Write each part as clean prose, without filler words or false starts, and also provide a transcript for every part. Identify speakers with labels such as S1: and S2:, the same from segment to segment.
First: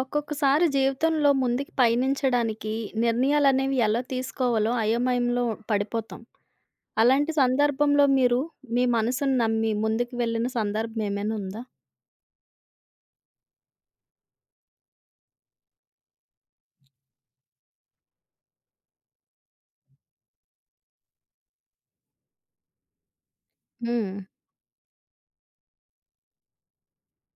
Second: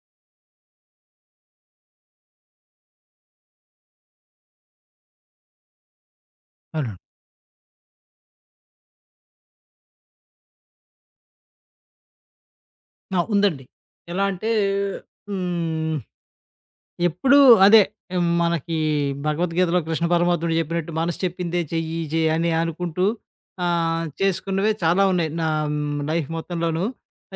S1: ఒక్కొక్కసారి జీవితంలో ముందుకి పయనించడానికి నిర్ణయాలనేవి ఎలా తీసుకోవాలో అయోమయంలో పడిపోతాం.
S2: అవునండి.
S1: అలాంటి సందర్భంలో మీరు మీ మనసును నమ్మి ముందుకు వెళ్ళిన సందర్భం ఏమైనా ఉందా?
S2: ఆ! ఉందండి. ఎలా అంటే హ్మ్. ఎప్పుడూ అదే ఏం మనకి భగవద్గీతలో కృష్ణ పరమాత్ముడు చెప్పినట్టు మనసు చెప్పిందే చెయ్యి చెయ్యి అని అనుకుంటూ
S1: హ్మ్.
S2: చేసుకున్నవే చాలా ఉన్నాయి నా లైఫ్ మొత్తంలోనూ.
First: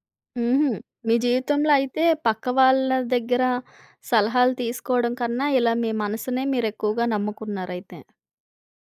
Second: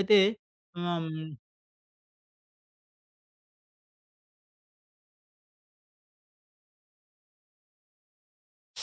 S2: అయితే
S1: హుహు.
S2: ఆహ్,
S1: మీ జీవితంలో అయితే పక్క వాళ్ళ దగ్గర సలహాలు తీసుకోవడం కన్నా ఇలా మీ మనసునే మీరెక్కువగా నమ్ముకున్నారయితే.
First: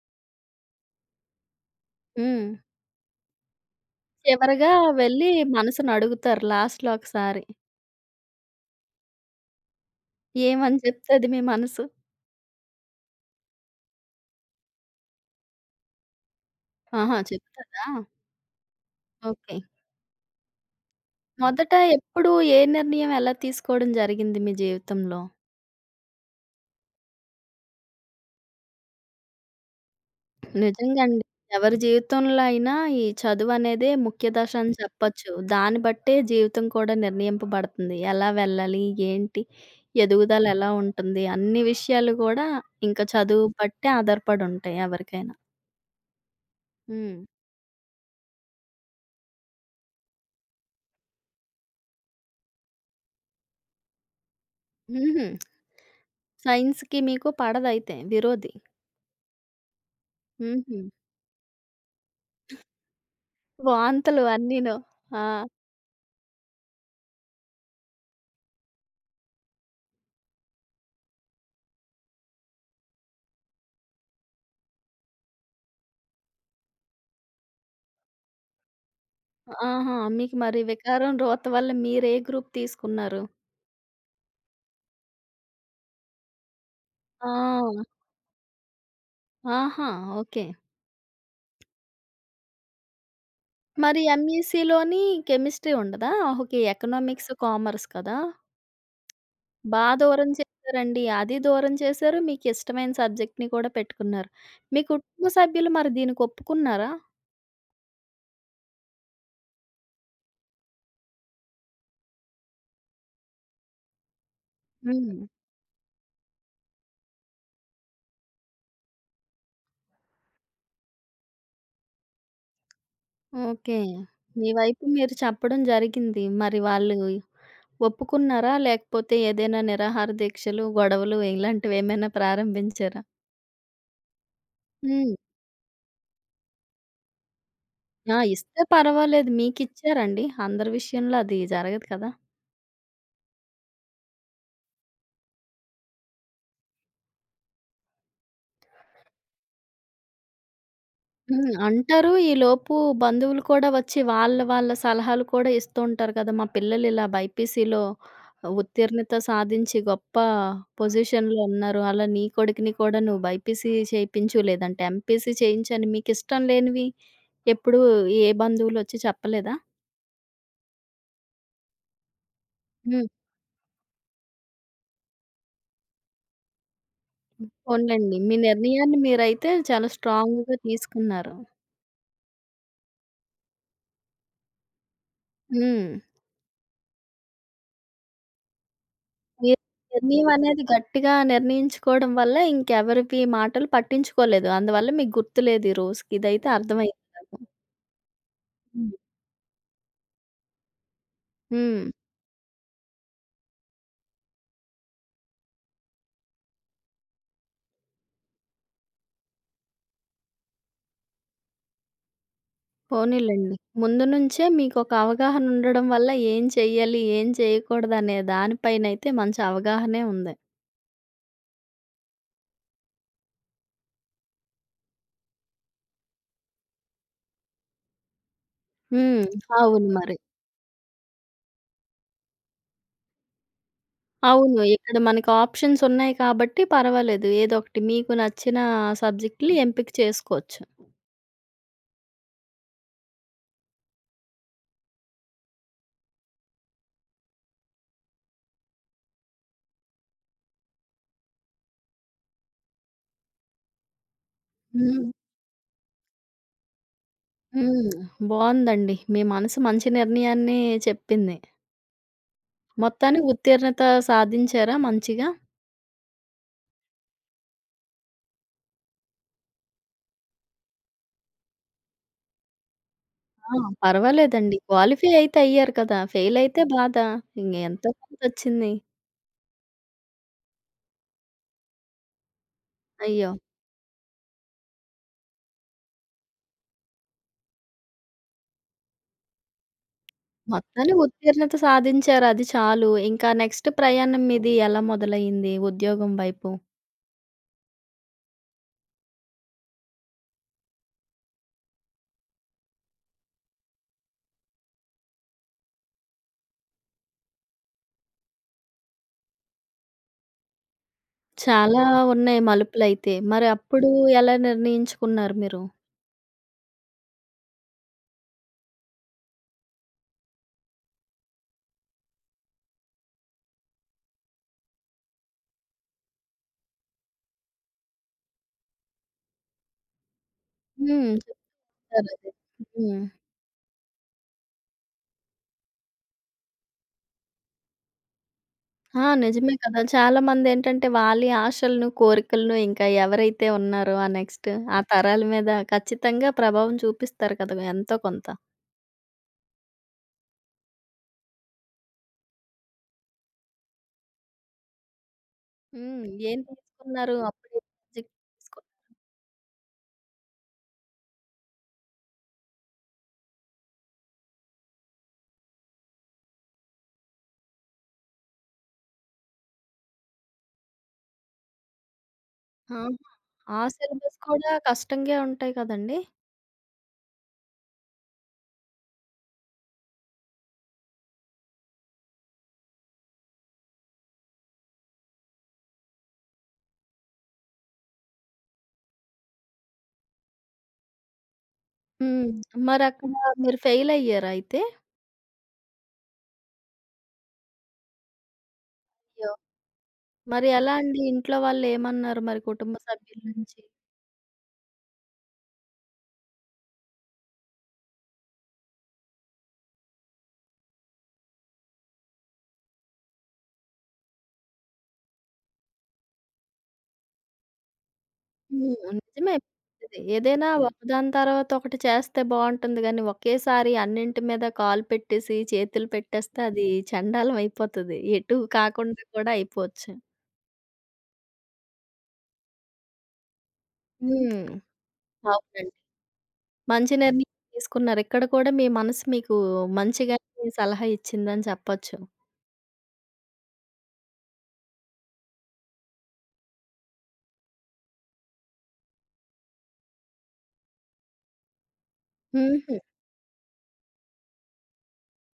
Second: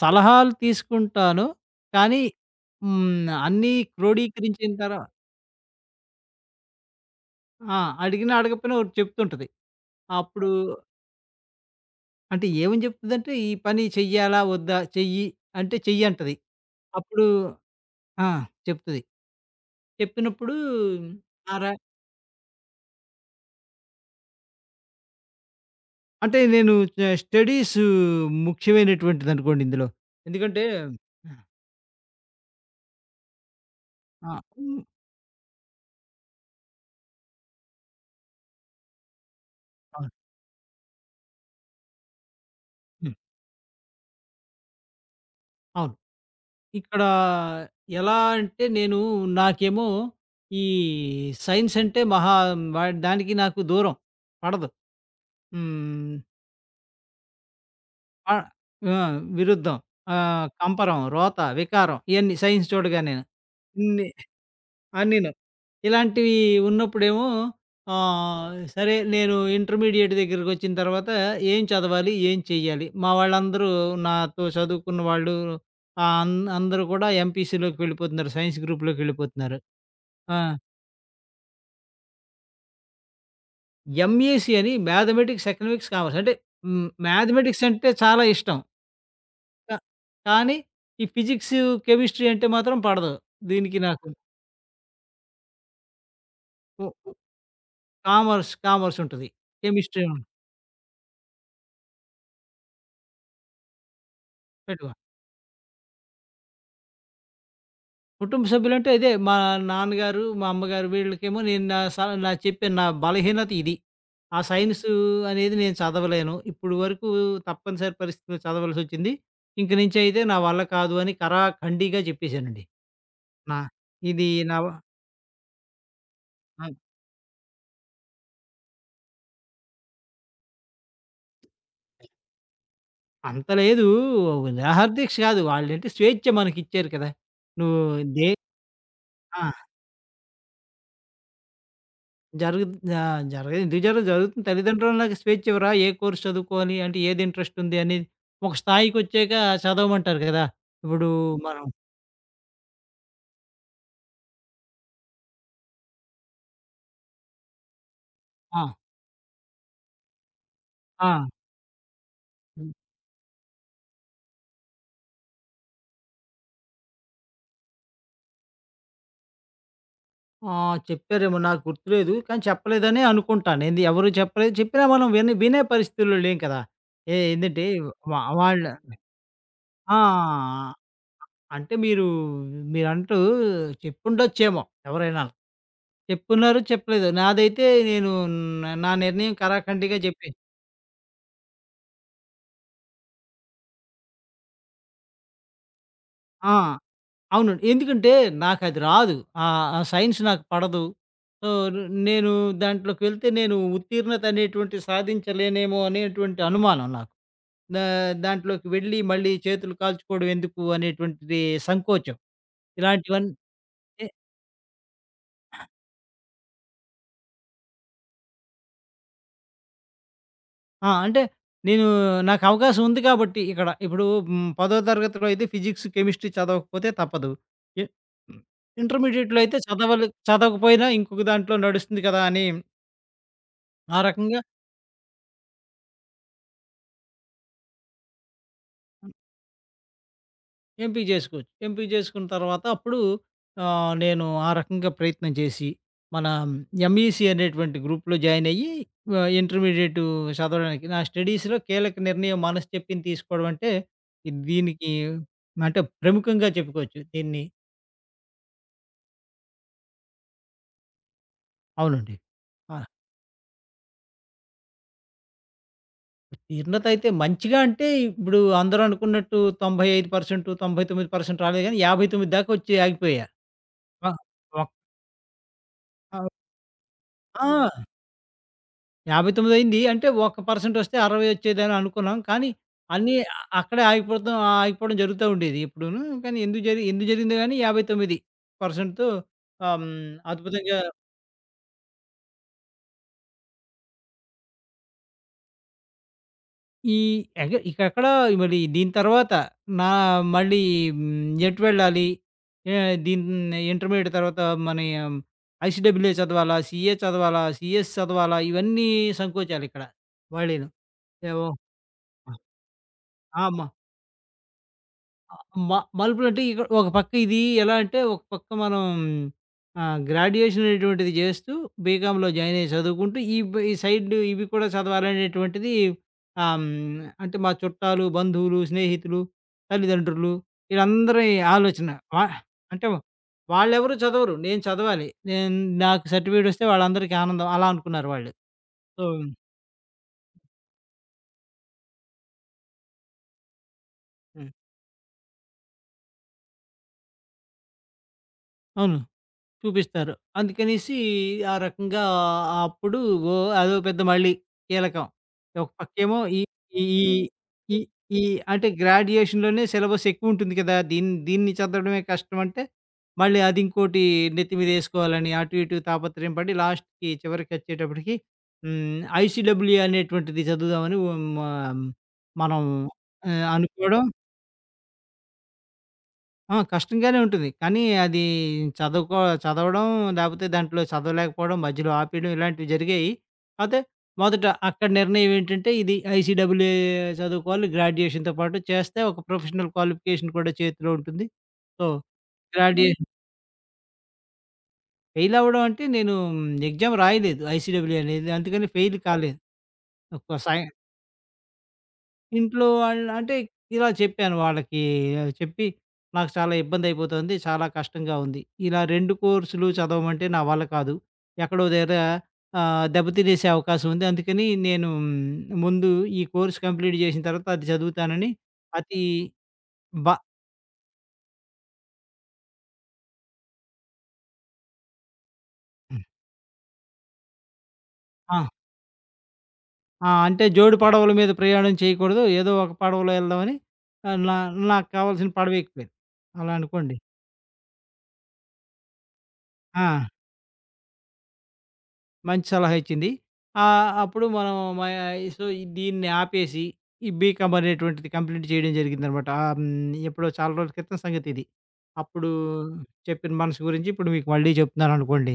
S2: సలహాలు తీసుకుంటాను. కానీ
S1: హ్మ్.
S2: హ్మ్, అన్నీ
S1: చివరగా
S2: క్రోడీకరించిన
S1: వెళ్ళి మనసుని అడుగుతారు లాస్ట్‌లో ఒకసారి.
S2: ఆ! అడిగినా అడగకపోయినా ఒకటి చెప్తుంటది. అప్పుడు
S1: ఏమని చెప్తది మీ మనసు?
S2: అంటే ఏమని చెప్తుందంటే, "ఈ పని చెయ్యాలా? వద్దా? చెయ్యి" అంటే చెయ్యంటది.
S1: ఆహా!
S2: అప్పుడు
S1: చెప్తదా?
S2: ఆ! చెప్తది.
S1: ఓకే.
S2: చెప్పినప్పుడు ఆ! ర
S1: మొదట ఎప్పుడు ఏ నిర్ణయం ఎలా తీసుకోవడం జరిగింది మీ జీవితంలో?
S2: అంటే నేను స్టడీస్ ముఖ్యమైనటువంటిదనుకోండి ఇందులో. ఎందుకంటే
S1: నిజంగా అండి. ఎవరి జీవితంలో అయినా ఈ చదువనేదే ముఖ్య
S2: ఆ!
S1: దశ అని
S2: హ్మ్.
S1: చెప్పచ్చు. దాన్ని బట్టే జీవితం కూడా నిర్ణయింపబడుతుంది. ఎలా వెళ్ళాలి? ఏంటి?
S2: అవును.
S1: ఎదుగుదల ఎలా ఉంటుంది? అన్ని విషయాలు కూడా ఇంకా
S2: హ్మ్.
S1: చదువు బట్టే ఆధారపడి ఉంటాయి ఎవరికైనా.
S2: అవును. ఇక్కడ
S1: హ్మ్.
S2: ఎలా అంటే నేను నాకేమో ఈ సైన్స్ అంటే మహా వ దానికి నాకు దూరం. పడదు.
S1: హుహు.
S2: హ్మ్.
S1: సైన్స్‌కి మీకు పడదయితే
S2: ఆ!
S1: విరోధి.
S2: ఆ! విరుద్ధం.
S1: హుహు.
S2: కంపరం, రోత, వికారం ఇయన్నీ సైన్స్ చూడగానేను. ఇన్ని
S1: వాంతులు అన్నీను. ఆ!
S2: అన్నీను. ఇలాంటివి ఉన్నప్పుడేమో సరే నేను ఇంటర్మీడియేట్ దగ్గరికొచ్చిన తర్వాత ఏం చదవాలి? ఏం చెయ్యాలి? మా వాళ్ళందరూ నాతో చదువుకున్న వాళ్ళు ఆహ్, అన్ అందరూ కూడా ఎంపీసీలోకి వెళ్ళిపోతున్నారు. సైన్స్ గ్రూప్‌లోకెళ్ళిపోతున్నారు.
S1: ఆహా! మీకు
S2: ఆ!
S1: మరి వికారం రోత వల్ల మీరే గ్రూప్ తీసుకున్నారు?
S2: ఎంఈసీ అని మ్యాథమెటిక్స్, ఎకనామిక్స్, కామర్స్. అంటే మ్యాథమెటిక్స్
S1: ఆ!
S2: అంటే చాలా ఇష్టం. క
S1: ఆహా! ఓకే.
S2: కానీ ఈ ఫిజిక్స్, కెమిస్ట్రీ అంటే మాత్రం పడదు. దీనికి
S1: మరి
S2: నాకు
S1: ఎంఈసీలోని కెమిస్ట్రీ ఉండదా? Okay.
S2: Uh uh
S1: economics, commerce కదా!
S2: కామర్స్, కామర్స్ ఉంటది.
S1: బా
S2: కెమిస్ట్రీ ఉం
S1: దూరం చేశారండి. అది దూరం చేశారు. మీకిష్టమైన సబ్జెక్ట్‌ని కూడా పెట్టుకున్నారు. మీ
S2: పెట్టుకో.
S1: కుటుంబ సభ్యులు మరి దీనికి ఒప్పుకున్నారా?
S2: కుటుంబ సభ్యులంటే ఇదే మా నాన్నగారు, మా అమ్మగారు వీళ్ళకేమో నేను నా స నా చెప్పాను నా బలహీనత ఇది. ఆ సైన్స్
S1: హ్మ్.
S2: అనేది నేను చదవలేను. ఇప్పుడు వరకు తప్పనిసరి పరిస్థితిలో చదవాల్సొచ్చింది. ఇంక నుంచి అయితే నా వల్ల కాదు అని ఖరాఖండిగా చెప్పేసానండి. నా
S1: ఓకే.
S2: ఇది
S1: మీ
S2: నా వ
S1: వైపు మీరు చెప్పడం జరిగింది. మరి
S2: అ
S1: వాళ్ళు ఒప్పుకున్నారా? లేకపోతే ఏదైనా నిరాహార దీక్షలు, గొడవలు ఇలాంటివేమైనా ప్రారంభించారా?
S2: అంత లేదు నిరాహార
S1: హ్మ్.
S2: దీక్ష కాదు. వాళ్ళేంటి స్వేచ్ఛ మనకిచ్చారు కదా! నువ్వు
S1: ఆ!
S2: దే
S1: ఇస్తే పర్వాలేదు.
S2: ఆ!
S1: మీకిచ్చారండి. అందరి విషయంలో అది జరగదు కదా!
S2: జరుగుద్ ఆహ్, జరగదు ఎందుకు జరగదు? జరుగుతుంది. తల్లిదండ్రులకు స్వేచ్ఛ ఇవ్వరా? ఏ కోర్స్ చదువుకోవాలి? అంటే ఏది ఇంట్రెస్ట్ ఉంది అనేది ఒక స్థాయికొచ్చాక చదవమంటారు కదా! ఇప్పుడు
S1: హ్మ్.
S2: మనం
S1: అంటారు. ఈలోపు బంధువులు కూడా వచ్చి వాళ్ళ సలహాలు కూడా ఇస్తూ ఉంటారు కదా! మా పిల్లలిలా బైపీసీలో
S2: ఆ!
S1: ఉత్తీర్ణత సాధించి గొప్ప
S2: ఆ!
S1: పొజిషన్‌లో ఉన్నారు. అలా నీ కొడుకుని
S2: హ్మ్.
S1: కూడా నువ్వు బైపీసీ చేయించు, లేదంటే ఎంపీసీ చేయించని మీకిష్టం లేనివి ఎప్పుడు ఏ బంధువులొచ్చి చెప్పలేదా?
S2: ఆహ్, చెప్పారేమో నాకు గుర్తులేదు. కానీ చెప్పలేదనే
S1: హ్మ్.
S2: అనుకుంటాను. ఏంది ఎవరు చెప్పలేదు చెప్పినా మనం విని వినే పరిస్థితుల్లో లేం కదా! ఏ ఏందంటే
S1: పోన్లెండి.
S2: వా
S1: మీ
S2: వాళ్ళ
S1: నిర్ణయాన్ని మీరైతే చాలా స్ట్రాంగ్‌గా
S2: ఆ!
S1: తీసుకున్నారు.
S2: అంటే మీరు మీరంటూ చెప్పుండొచ్చేమో ఎవరైనా.
S1: హ్మ్.
S2: చెప్పున్నారు చెప్పలేదు. నాదైతే నేను నా నిర్ణయం
S1: మీ
S2: కరాఖండిగా
S1: నిర్ణయం
S2: చెప్పే
S1: అనేది గట్టిగా నిర్ణయించుకోవడం వల్ల ఇంకెవరివి మాటలు పట్టించుకోలేదు. అందువల్ల మీకు గుర్తులేదు ఈ రోజుకి. ఇదైతే
S2: ఆ!
S1: అర్థమైంది నాకు.
S2: అవునండి. ఎందుకంటే నాకది
S1: హ్మ్.
S2: రాదు. ఆ సైన్స్ నాకు పడదు. సో,
S1: హ్మ్.
S2: నేను దాంట్లోకి వెళ్తే నేను ఉత్తీర్ణత అనేటువంటిది సాధించలేనేమో అనేటువంటి అనుమానం నాకు. దా దాంట్లోకి వెళ్ళి మళ్ళీ చేతులు కాల్చుకోవడం ఎందుకు అనేటువంటిది సంకోచం. ఇలాంటివన్నీ
S1: పోనీలెండి. ముందు
S2: ఏ-
S1: నుంచే మీకొక అవగాహన ఉండడం వల్ల ఏం చెయ్యాలి, ఏం చేయకూడదనే దానిపైనైతే మంచి అవగాహనే ఉంది.
S2: ఆ! అంటే నేను అవకాశం ఉంది కాబట్టి ఇక్కడ ఇప్పుడు 10వ తరగతిలో అయితే ఫిజిక్స్, కెమిస్ట్రీ చదవకపోతే తప్పదు. ఇ
S1: హ్మ్.
S2: ఇంటర్మీడియేట్‌లో అయితే
S1: అవును మరి.
S2: చదవకపోయినా ఇంకొక దాంట్లో నడుస్తుంది కదా! అని ఆ రకంగా
S1: అవును. ఇక్కడ మనకి ఆప్షన్స్ ఉన్నాయి కాబట్టి పర్వాలేదు. ఏదోకటి మీకు నచ్చిన సబ్జెక్ట్‌లు ఎంపిక చేసుకోవచ్చు.
S2: ఎంపీ జేసుకోవచ్చు. ఎంపీ జేసుకున్న తర్వాత అప్పుడు నేను ఆ రకంగా ప్రయత్నం చేసి, మన ఎంఈసీ అనేటువంటి గ్రూప్‌లో జాయిన్ అయ్యి ఇంటర్మీడియేట్ చదవడానికి నా స్టడీస్‌లో కీలక నిర్ణయం మనసు చెప్పింది తీసుకోవడం అంటే, ఇది దీనికి
S1: హ్మ్.
S2: అంటే ప్రముఖంగా చెప్పుకోవచ్చు దీన్ని.
S1: హ్మ్. బావుందండి. మీ మనసు మంచి నిర్ణయాన్నే చెప్పింది.
S2: అవునండి. ఆ!
S1: మొత్తానికి ఉత్తీర్ణత సాధించారా మంచిగా?
S2: ఉత్తీర్ణత అయితే మంచిగా అంటే ఇప్పుడు అందరూ అనుకున్నట్టు 95%, 99% రాలేదు గానీ 59 దాకా వచ్చి ఆగిపోయా.
S1: ఆ!
S2: ఆ!
S1: పర్వాలేదండి.
S2: ఒక్క
S1: క్వాలిఫై అయితే అయ్యారు కదా! ఫెయిల్ అయితే బాధ. ఇంగ
S2: ఆ!
S1: ఎంతో కొంతొచ్చింది.
S2: 59 అయింది. అంటే ఒక పర్సెంటొస్తే 60 వచ్చేదని అనుకున్నాం. కానీ అన్నీ
S1: అయ్యో!
S2: అ అక్కడే ఆగిపోతాం ఆగిపోవడం జరుగుతా ఉండేది ఎప్పుడూను. కానీ ఎందుకు జరిగిందో గానీ 59%తో అద్భుతంగా
S1: మొత్తానికి ఉత్తీర్ణత సాధించారు అది చాలు. ఇంకా నెక్స్ట్ ప్రయాణం మీది ఎలా మొదలయింది ఉద్యోగం వైపు?
S2: ఈ ఎగ ఇకెక్కడ మరి దీని తర్వాత నా మళ్ళీ ఎటు వెళ్ళాలి? ఏ దీన్ ఇంటర్మీడియేట్ తర్వాత మనీ ఐసీడబ్ల్యూఏ చదవాలా? సీఏ చదవాలా? సీఎస్ చదవాలా? ఇవన్నీ సంకోచాలిక్కడ వాళ్ళేను. ఏవో
S1: చాలా ఉన్నాయి మలుపులైతే.
S2: ఆ!
S1: మరి
S2: మ
S1: అప్పుడు ఎలా నిర్ణయించుకున్నారు మీరు?
S2: మ మలుపులంటే ఇక్కడ ఒక పక్క ఇది ఎలా అంటే, ఒక పక్క మనం గ్రాడ్యుయేషన్ అనేటువంటిది జేస్తూ బీకామ్‌లో జాయిన్ అయ్యి చదువుకుంటూ, ఈ సైడ్ ఇవి కూడా చదవాలనేటువంటిది ఆహ్, హ్మ్, అంటే మా చుట్టాలు, బంధువులు, స్నేహితులు, తల్లిదండ్రులు
S1: హ్మ్.
S2: వీళ్ళందరి ఆలోచన. వా
S1: చెప్తారదే.
S2: అంటే
S1: హ్మ్.
S2: వాళ్ళెవరు చదవరు. నేను చదవాలి. నాకు సర్టిఫికేట్ వస్తే వాళ్ళందరికీ ఆనందం అలా అనుకున్నారు వాళ్ళు.
S1: ఆ!
S2: సో
S1: నిజమే కదా! చాలామందేంటంటే, వాళ్ళి ఆశలను, కోరికలను ఇంకా ఎవరైతే ఉన్నారో ఆ నెక్స్ట్
S2: హ్మ్.
S1: ఆ తరాల మీద ఖచ్చితంగా ప్రభావం చూపిస్తారు కదా! ఎంతో కొంత.
S2: అవును. చూపిస్తారు. అందుకనేసి ఆ రకంగా అప్పుడు ఓ అదో పెద్ద మళ్ళీ కీలకం. ఒక
S1: హ్మ్.
S2: పక్కేమో
S1: ఏం
S2: ఈ ఈ
S1: తీసుకున్నారు? అప్పుడే
S2: ఈ
S1: సబ్జెక్ట్
S2: ఈ
S1: తీసుకో
S2: అంటే గ్రాడ్యుయేషన్‌లోనే సిలబస్ ఎక్కువుంటుంది కదా! దీన్ని దీన్ని చదవడమే కష్టం అంటే, మళ్ళీ అది ఇంకోటి నెత్తి మీదేసుకోవాలని అటు ఇటు తాపత్రయం పడి లాస్ట్‌కి చివరికొచ్చేటప్పటికి హ్మ్. ఐసీడబ్ల్యూ అనేటువంటిది చదువుదామని హ్మ్. ఆహ్, మనం
S1: ఆహా!
S2: ఆహ్,
S1: ఆ
S2: అనుకోవడం
S1: సిలబస్ కూడా కష్టంగే ఉంటాయి కదండీ!
S2: ఆ! కష్టంగానే ఉంటుంది. కానీ అది చదువుకో చదవడం లేపోతే దాంట్లో చదవలేకపోవడం, మధ్యలో ఆపేయడం ఇలాంటివి జరిగాయి. కాతే మొదట అక్కడ నిర్ణయం ఏంటంటే ఇది ఐసీడబ్ల్యూఏ చదువుకోవాలి. గ్రాడ్యుయేషన్‌తో పాటు చేస్తే ఒక ప్రొఫెషనల్ క్వాలిఫికేషన్ కూడా చేతిలో ఉంటుంది. సో, హ్మ్.
S1: హ్మ్.
S2: గ్రాడ్యుయేషన్
S1: మరక్కడ మీరు ఫెయిలయ్యారా అయితే?
S2: ఫెయిల్ అవ్వడం అంటే నేను ఎగ్జామ్ రాయలేదు ఐసీడబ్ల్యూఏ అనేది. అందుకని ఫెయిల్
S1: అయ్యో!
S2: కాలేదు. ఒక
S1: మరి
S2: సై
S1: ఎలా అండి? ఇంట్లో వాళ్ళేమన్నారు మరి
S2: ఇంట్లో
S1: కుటుంబ
S2: వాళ్ళు
S1: సభ్యుల
S2: అంటే
S1: నుంచి?
S2: ఇలా చెప్పాను వాళ్ళకి చెప్పి, "నాకు చాలా ఇబ్బందయిపోతోంది. చాలా కష్టంగా ఉంది. ఇలా 2 కోర్సులు చదవమంటే నా వల్ల కాదు. ఎక్కడో దగ్గర దెబ్బతినేసే అవకాశం ఉంది. అందుకని నేను ముందు ఈ కోర్స్ కంప్లీట్ చేసిన తర్వాత అది చదువుతానని
S1: హ్మ్.
S2: అతి
S1: నిజమే. ఇది
S2: బ
S1: ఏదైనా హ్మ్. ఒకదాని తర్వాత ఒకటి చేస్తే బావుంటుంది గానీ, ఒకేసారి అన్నింటి మీద కాలు పెట్టేసి, చేతులు పెట్టేస్తే అది చెండాలం అయిపోతది. ఎటు
S2: ఆ!
S1: కాకుండా కూడా అయిపోవచ్చు.
S2: ఆ! అంటే జోడు పడవల మీద ప్రయాణం చేయకూడదు. ఏదో ఒక పడవలో వెళ్దామని ఆహ్, నా
S1: హ్మ్.
S2: నాకు కావాల్సిన పడవ
S1: అవునండి.
S2: ఎక్కిపోయాను." అలా
S1: మంచి
S2: అనుకోండి.
S1: నిర్ణయం తీసుకున్నారు. ఇక్కడ కూడా మీ మనసు మీకు
S2: ఆ!
S1: మంచిగానే సలహా ఇచ్చిందని చెప్పొచ్చు.
S2: మంచి సలహా ఇచ్చింది. ఆహ్, అప్పుడు మనం మ సో, దీన్ని ఆపేసి ఈ బీకామ్ అనేటువంటిది కంప్లీట్ చేయడం జరిగిందనమాట. ఆహ్, హ్మ్. ఎప్పుడో చాలా రోజుల క్రితం సంగతిది. అప్పుడు
S1: హుహు.
S2: చెప్పిన మనసు గురించి ఇప్పుడు మీకు మళ్ళీ చెప్తున్నాననుకోండి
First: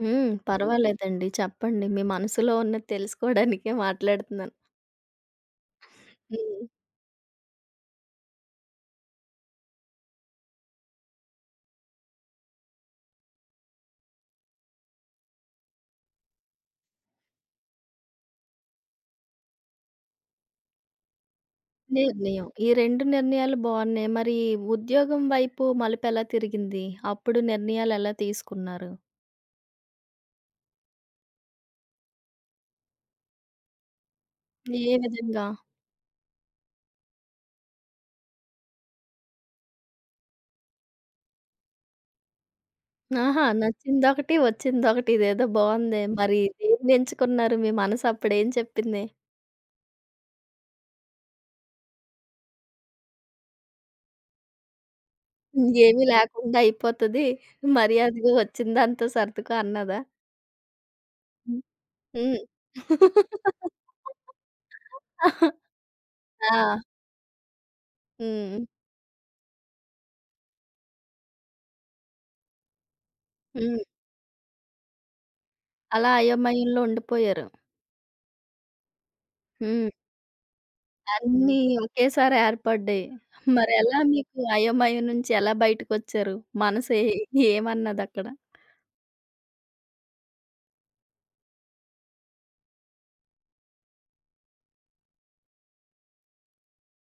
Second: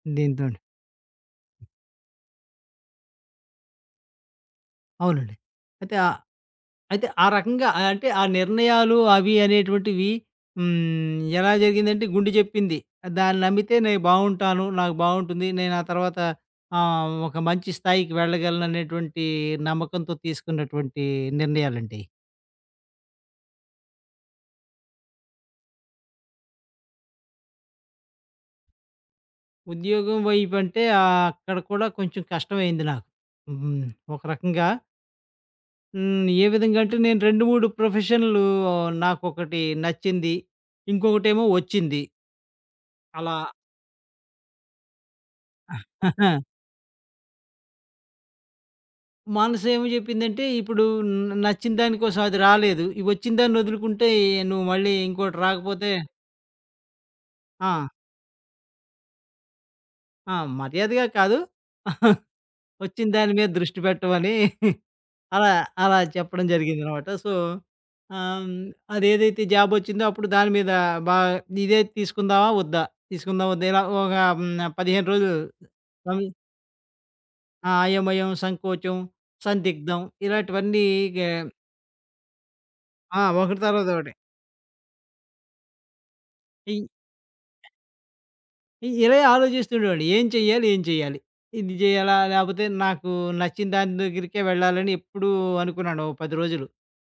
S1: హ్మ్.
S2: దీనితోని.
S1: పర్వాలేదండి. చెప్పండి. మీ మనసులో ఉన్నది తెలుసుకోవడానికే మాట్లాడుతున్నాను.
S2: అవునండి. అయితే ఆ
S1: హ్మ్.
S2: అయితే ఆ రకంగా అంటే ఆ నిర్ణయాలు అవి అనేటువంటివి ఎలా జరిగిందంటే గుండె చెప్పింది. దాన్ని నమ్మితే నేను బావుంటాను. నాకు బావుంటుంది. నేను ఆ తర్వాత ఒక మంచి స్థాయికి వెళ్ళగలను అనేటువంటి నమ్మకంతో తీసుకున్నటువంటి నిర్ణయాలండి.
S1: నిర్ణయం. ఈ 2 నిర్ణయాలు బావున్నాయి. మరి ఉద్యోగం వైపు మలుపెలా తిరిగింది? అప్పుడు నిర్ణయాలెలా తీసుకున్నారు?
S2: ఉద్యోగం వైపంటే అక్కడ కూడా కొంచెం కష్టమైంది నాకు. హ్మ్. ఒక రకంగా
S1: ఏ విధంగా?
S2: హ్మ్. ఏ విధంగా అంటే నేను 2, 3 ప్రొఫెషన్‌లు నాకొకటి నచ్చింది. ఇంకొకటేమో వచ్చింది. అలా
S1: ఆహా! నచ్చిందొకటి, వచ్చిందొకటి. ఇదేదో బావుందే! మరి దేన్నెంచుకున్నారు? మీ మనసు అప్పుడేం చెప్పింది?
S2: మనసు ఏమి చెప్పిందంటే, ఇప్పుడు నచ్చిన దానికోసం అది రాలేదు. ఈ వచ్చిన దాన్ని వదులుకుంటే, నువ్వు మళ్ళీ ఇంకోటి
S1: హ్మ్.
S2: రాకపోతే
S1: ఏమీ లేకుండా అయిపోతది.
S2: ఆ!
S1: మర్యాదగా వచ్చిందాంతో సర్దుకో అన్నదా?
S2: ఆ! మర్యాదగా కాదు.
S1: హ్మ్. హ్మ్.
S2: వచ్చిన దాని మీద దృష్టి పెట్టమని అలా, అలా చెప్పడం
S1: ఆ!
S2: జరిగిందనమాట. సో, ఆహ్, హ్మ్,
S1: హ్మ్.
S2: అదేదైతే జాబ్ వచ్చిందో, అప్పుడు దాని మీద బా ఇదే తీసుకుందామా? వద్దా? తీసుకుందామా? వద్దా?
S1: హ్మ్.
S2: ఇలా ఒక హ్మ్, 15 రోజులు
S1: అలా
S2: సం
S1: అయోమయంలో ఉండిపోయారు.
S2: ఆ! అయోమయం, సంకోచం,
S1: హ్మ్.
S2: సందిగ్ధం ఇలాంటివన్నీ గే
S1: అన్నీ ఒకేసారి ఏర్పడ్డాయి.
S2: ఆ! ఒకటి తర్వాత
S1: మరెలా
S2: ఒకటి.
S1: మీకు అయోమయం నుంచి బయటకొచ్చారు?
S2: ఈ
S1: మనసు ఏ ఏమన్నదక్కడ?
S2: ఇ ఇలాగే ఆలోచిస్తుండేవాడిని. ఏం చెయ్యాలి? ఏం చెయ్యాలి? ఇది జేయాలా? లేపోతే నాకు నచ్చిన దాని దగ్గరికే వెళ్ళాలని ఎప్పుడూ అనుకున్నాను. ఓ 10 రోజులు.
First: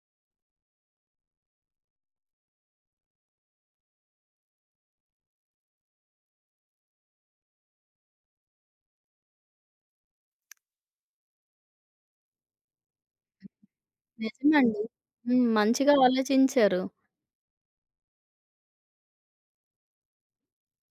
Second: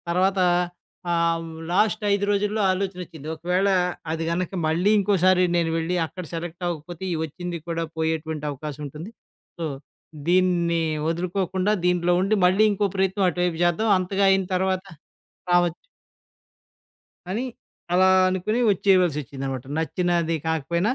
S2: తర్వాత ఆహ్, లాస్ట్ 5 రోజుల్లో ఆలోచనొచ్చింది. ఒకవేళ అది గనక మళ్ళీ ఇంకోసారి నేను వెళ్ళి అక్కడ సెలెక్ట్ అవ్వకపోతే ఈ వచ్చింది కూడా పోయేటువంటి అవకాశం ఉంటుంది. సో, దీన్ని వదులుకోకుండా దీంట్లో ఉండి మళ్ళీ ఇంకో ప్రయత్నం అటువైపు చేద్దాం. అంతగా అయిన
S1: నిజమండి.
S2: తర్వాత
S1: హ్మ్.
S2: రావ
S1: మంచిగా ఆలోచించారు.
S2: అని అలా అనుకుని వచ్చేయవలసొచ్చిందనమాట. నచ్చినది కాకపోయినా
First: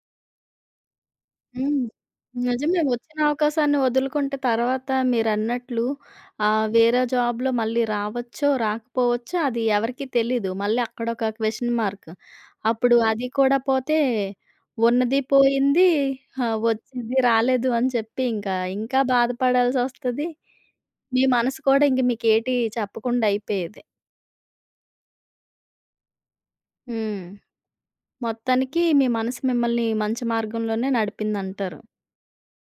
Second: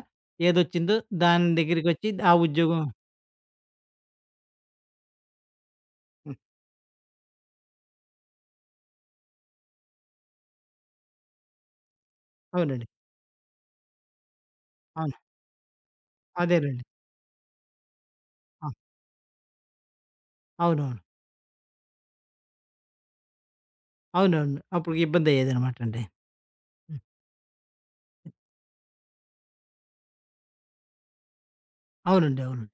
S2: ఏదొచ్చిందో దాని
S1: హ్మ్.
S2: దగ్గరికొచ్చి ఆ
S1: నిజమే.
S2: ఉద్యోగం
S1: వచ్చిన అవకాశాన్ని వదులుకుంటే తర్వాత మీరన్నట్లు
S2: హ్మ్.
S1: ఆహ్, వేరే జాబ్‌లో మళ్ళీ రావచ్చో, రాకపోవచ్చో అది ఎవరికీ తెలీదు. మళ్ళీ అక్కడొక క్వెషన్ మార్క్.
S2: అవునండి.
S1: అప్పుడు అది కూడా పోతే
S2: అవును.
S1: ఉన్నది పోయింది. ఆహ్,
S2: అదేనండి.
S1: వచ్చింది రాలేదు అని చెప్పి ఇంకా,
S2: ఆ!
S1: ఇంకా బాధపడాల్సొస్తది.
S2: అవునవును.
S1: మీ మనసు కూడా ఇంక మీకేటి చెప్పకుండా అయిపోయేది.
S2: అవునవును. అప్పుడు ఇబ్బందయ్యేదనమాటండి. హ్మ్.
S1: హ్మ్. మొత్తానికి మీ మనసు మిమ్మల్ని మంచి మార్గంలోనే నడిపిందంటారు.
S2: అవునండి. అవునండి.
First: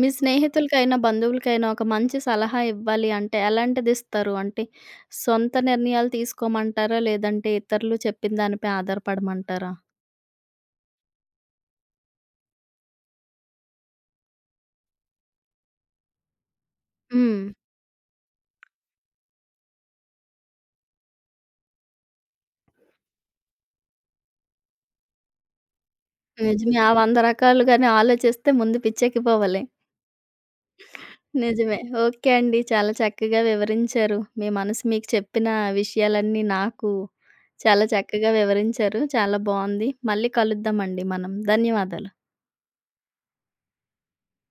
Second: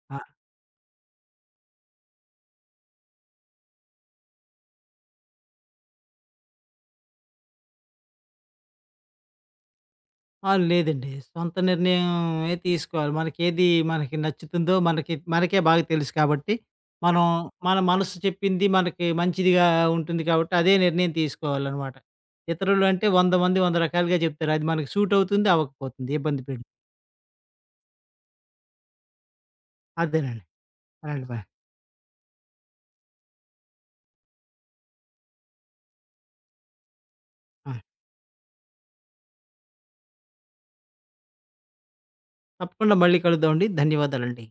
S1: మీ
S2: ఆ!
S1: స్నేహితులకైనా, బంధువులకైనా ఒక మంచి సలహా ఇవ్వాలి అంటే ఎలాంటిదిస్తారు? అంటే సొంత నిర్ణయాలు తీసుకోమంటారా? లేదంటే ఇతరులు చెప్పిన దానిపై ఆధారపడమంటారా?
S2: ఆ! లేదండి. సొంత నిర్ణయమే తీసుకోవాలి. మనకేది మనకి నచ్చుతుందో మనకి మనకే బాగా తెలుసు కాబట్టి, మనం
S1: హ్మ్.
S2: మన మనసు చెప్పింది మనకి మంచిదిగా ఉంటుంది కాబట్టి, అదే నిర్ణయం తీసుకోవాలనమాట. ఇతరులు అంటే 100 మంది 100 రకాలుగా చెప్తారు. అది మనకి సూట్ అవుతుంది, అవ్వకపోతుంది. ఇబ్బంది పెడుతుంది.
S1: నిజమే. ఆ 100 రకాలుగానే ఆలోచిస్తే ముందు పిచ్చెక్కిపోవాలి.
S2: అదేనండి. అలాంటి పని.
S1: నిజమే. ఓకే అండి. చాలా చక్కగా వివరించారు. మీ మనసు మీకు చెప్పిన విషయాలన్నీ నాకు
S2: ఆ!
S1: చాలా చక్కగా వివరించారు. చాలా బావుంది. మళ్ళీ కలుద్దామండి మనం. ధన్యవాదాలు.
S2: తప్పకుండా మళ్ళీ కలుద్దామండి. ధన్యవాదాలండి.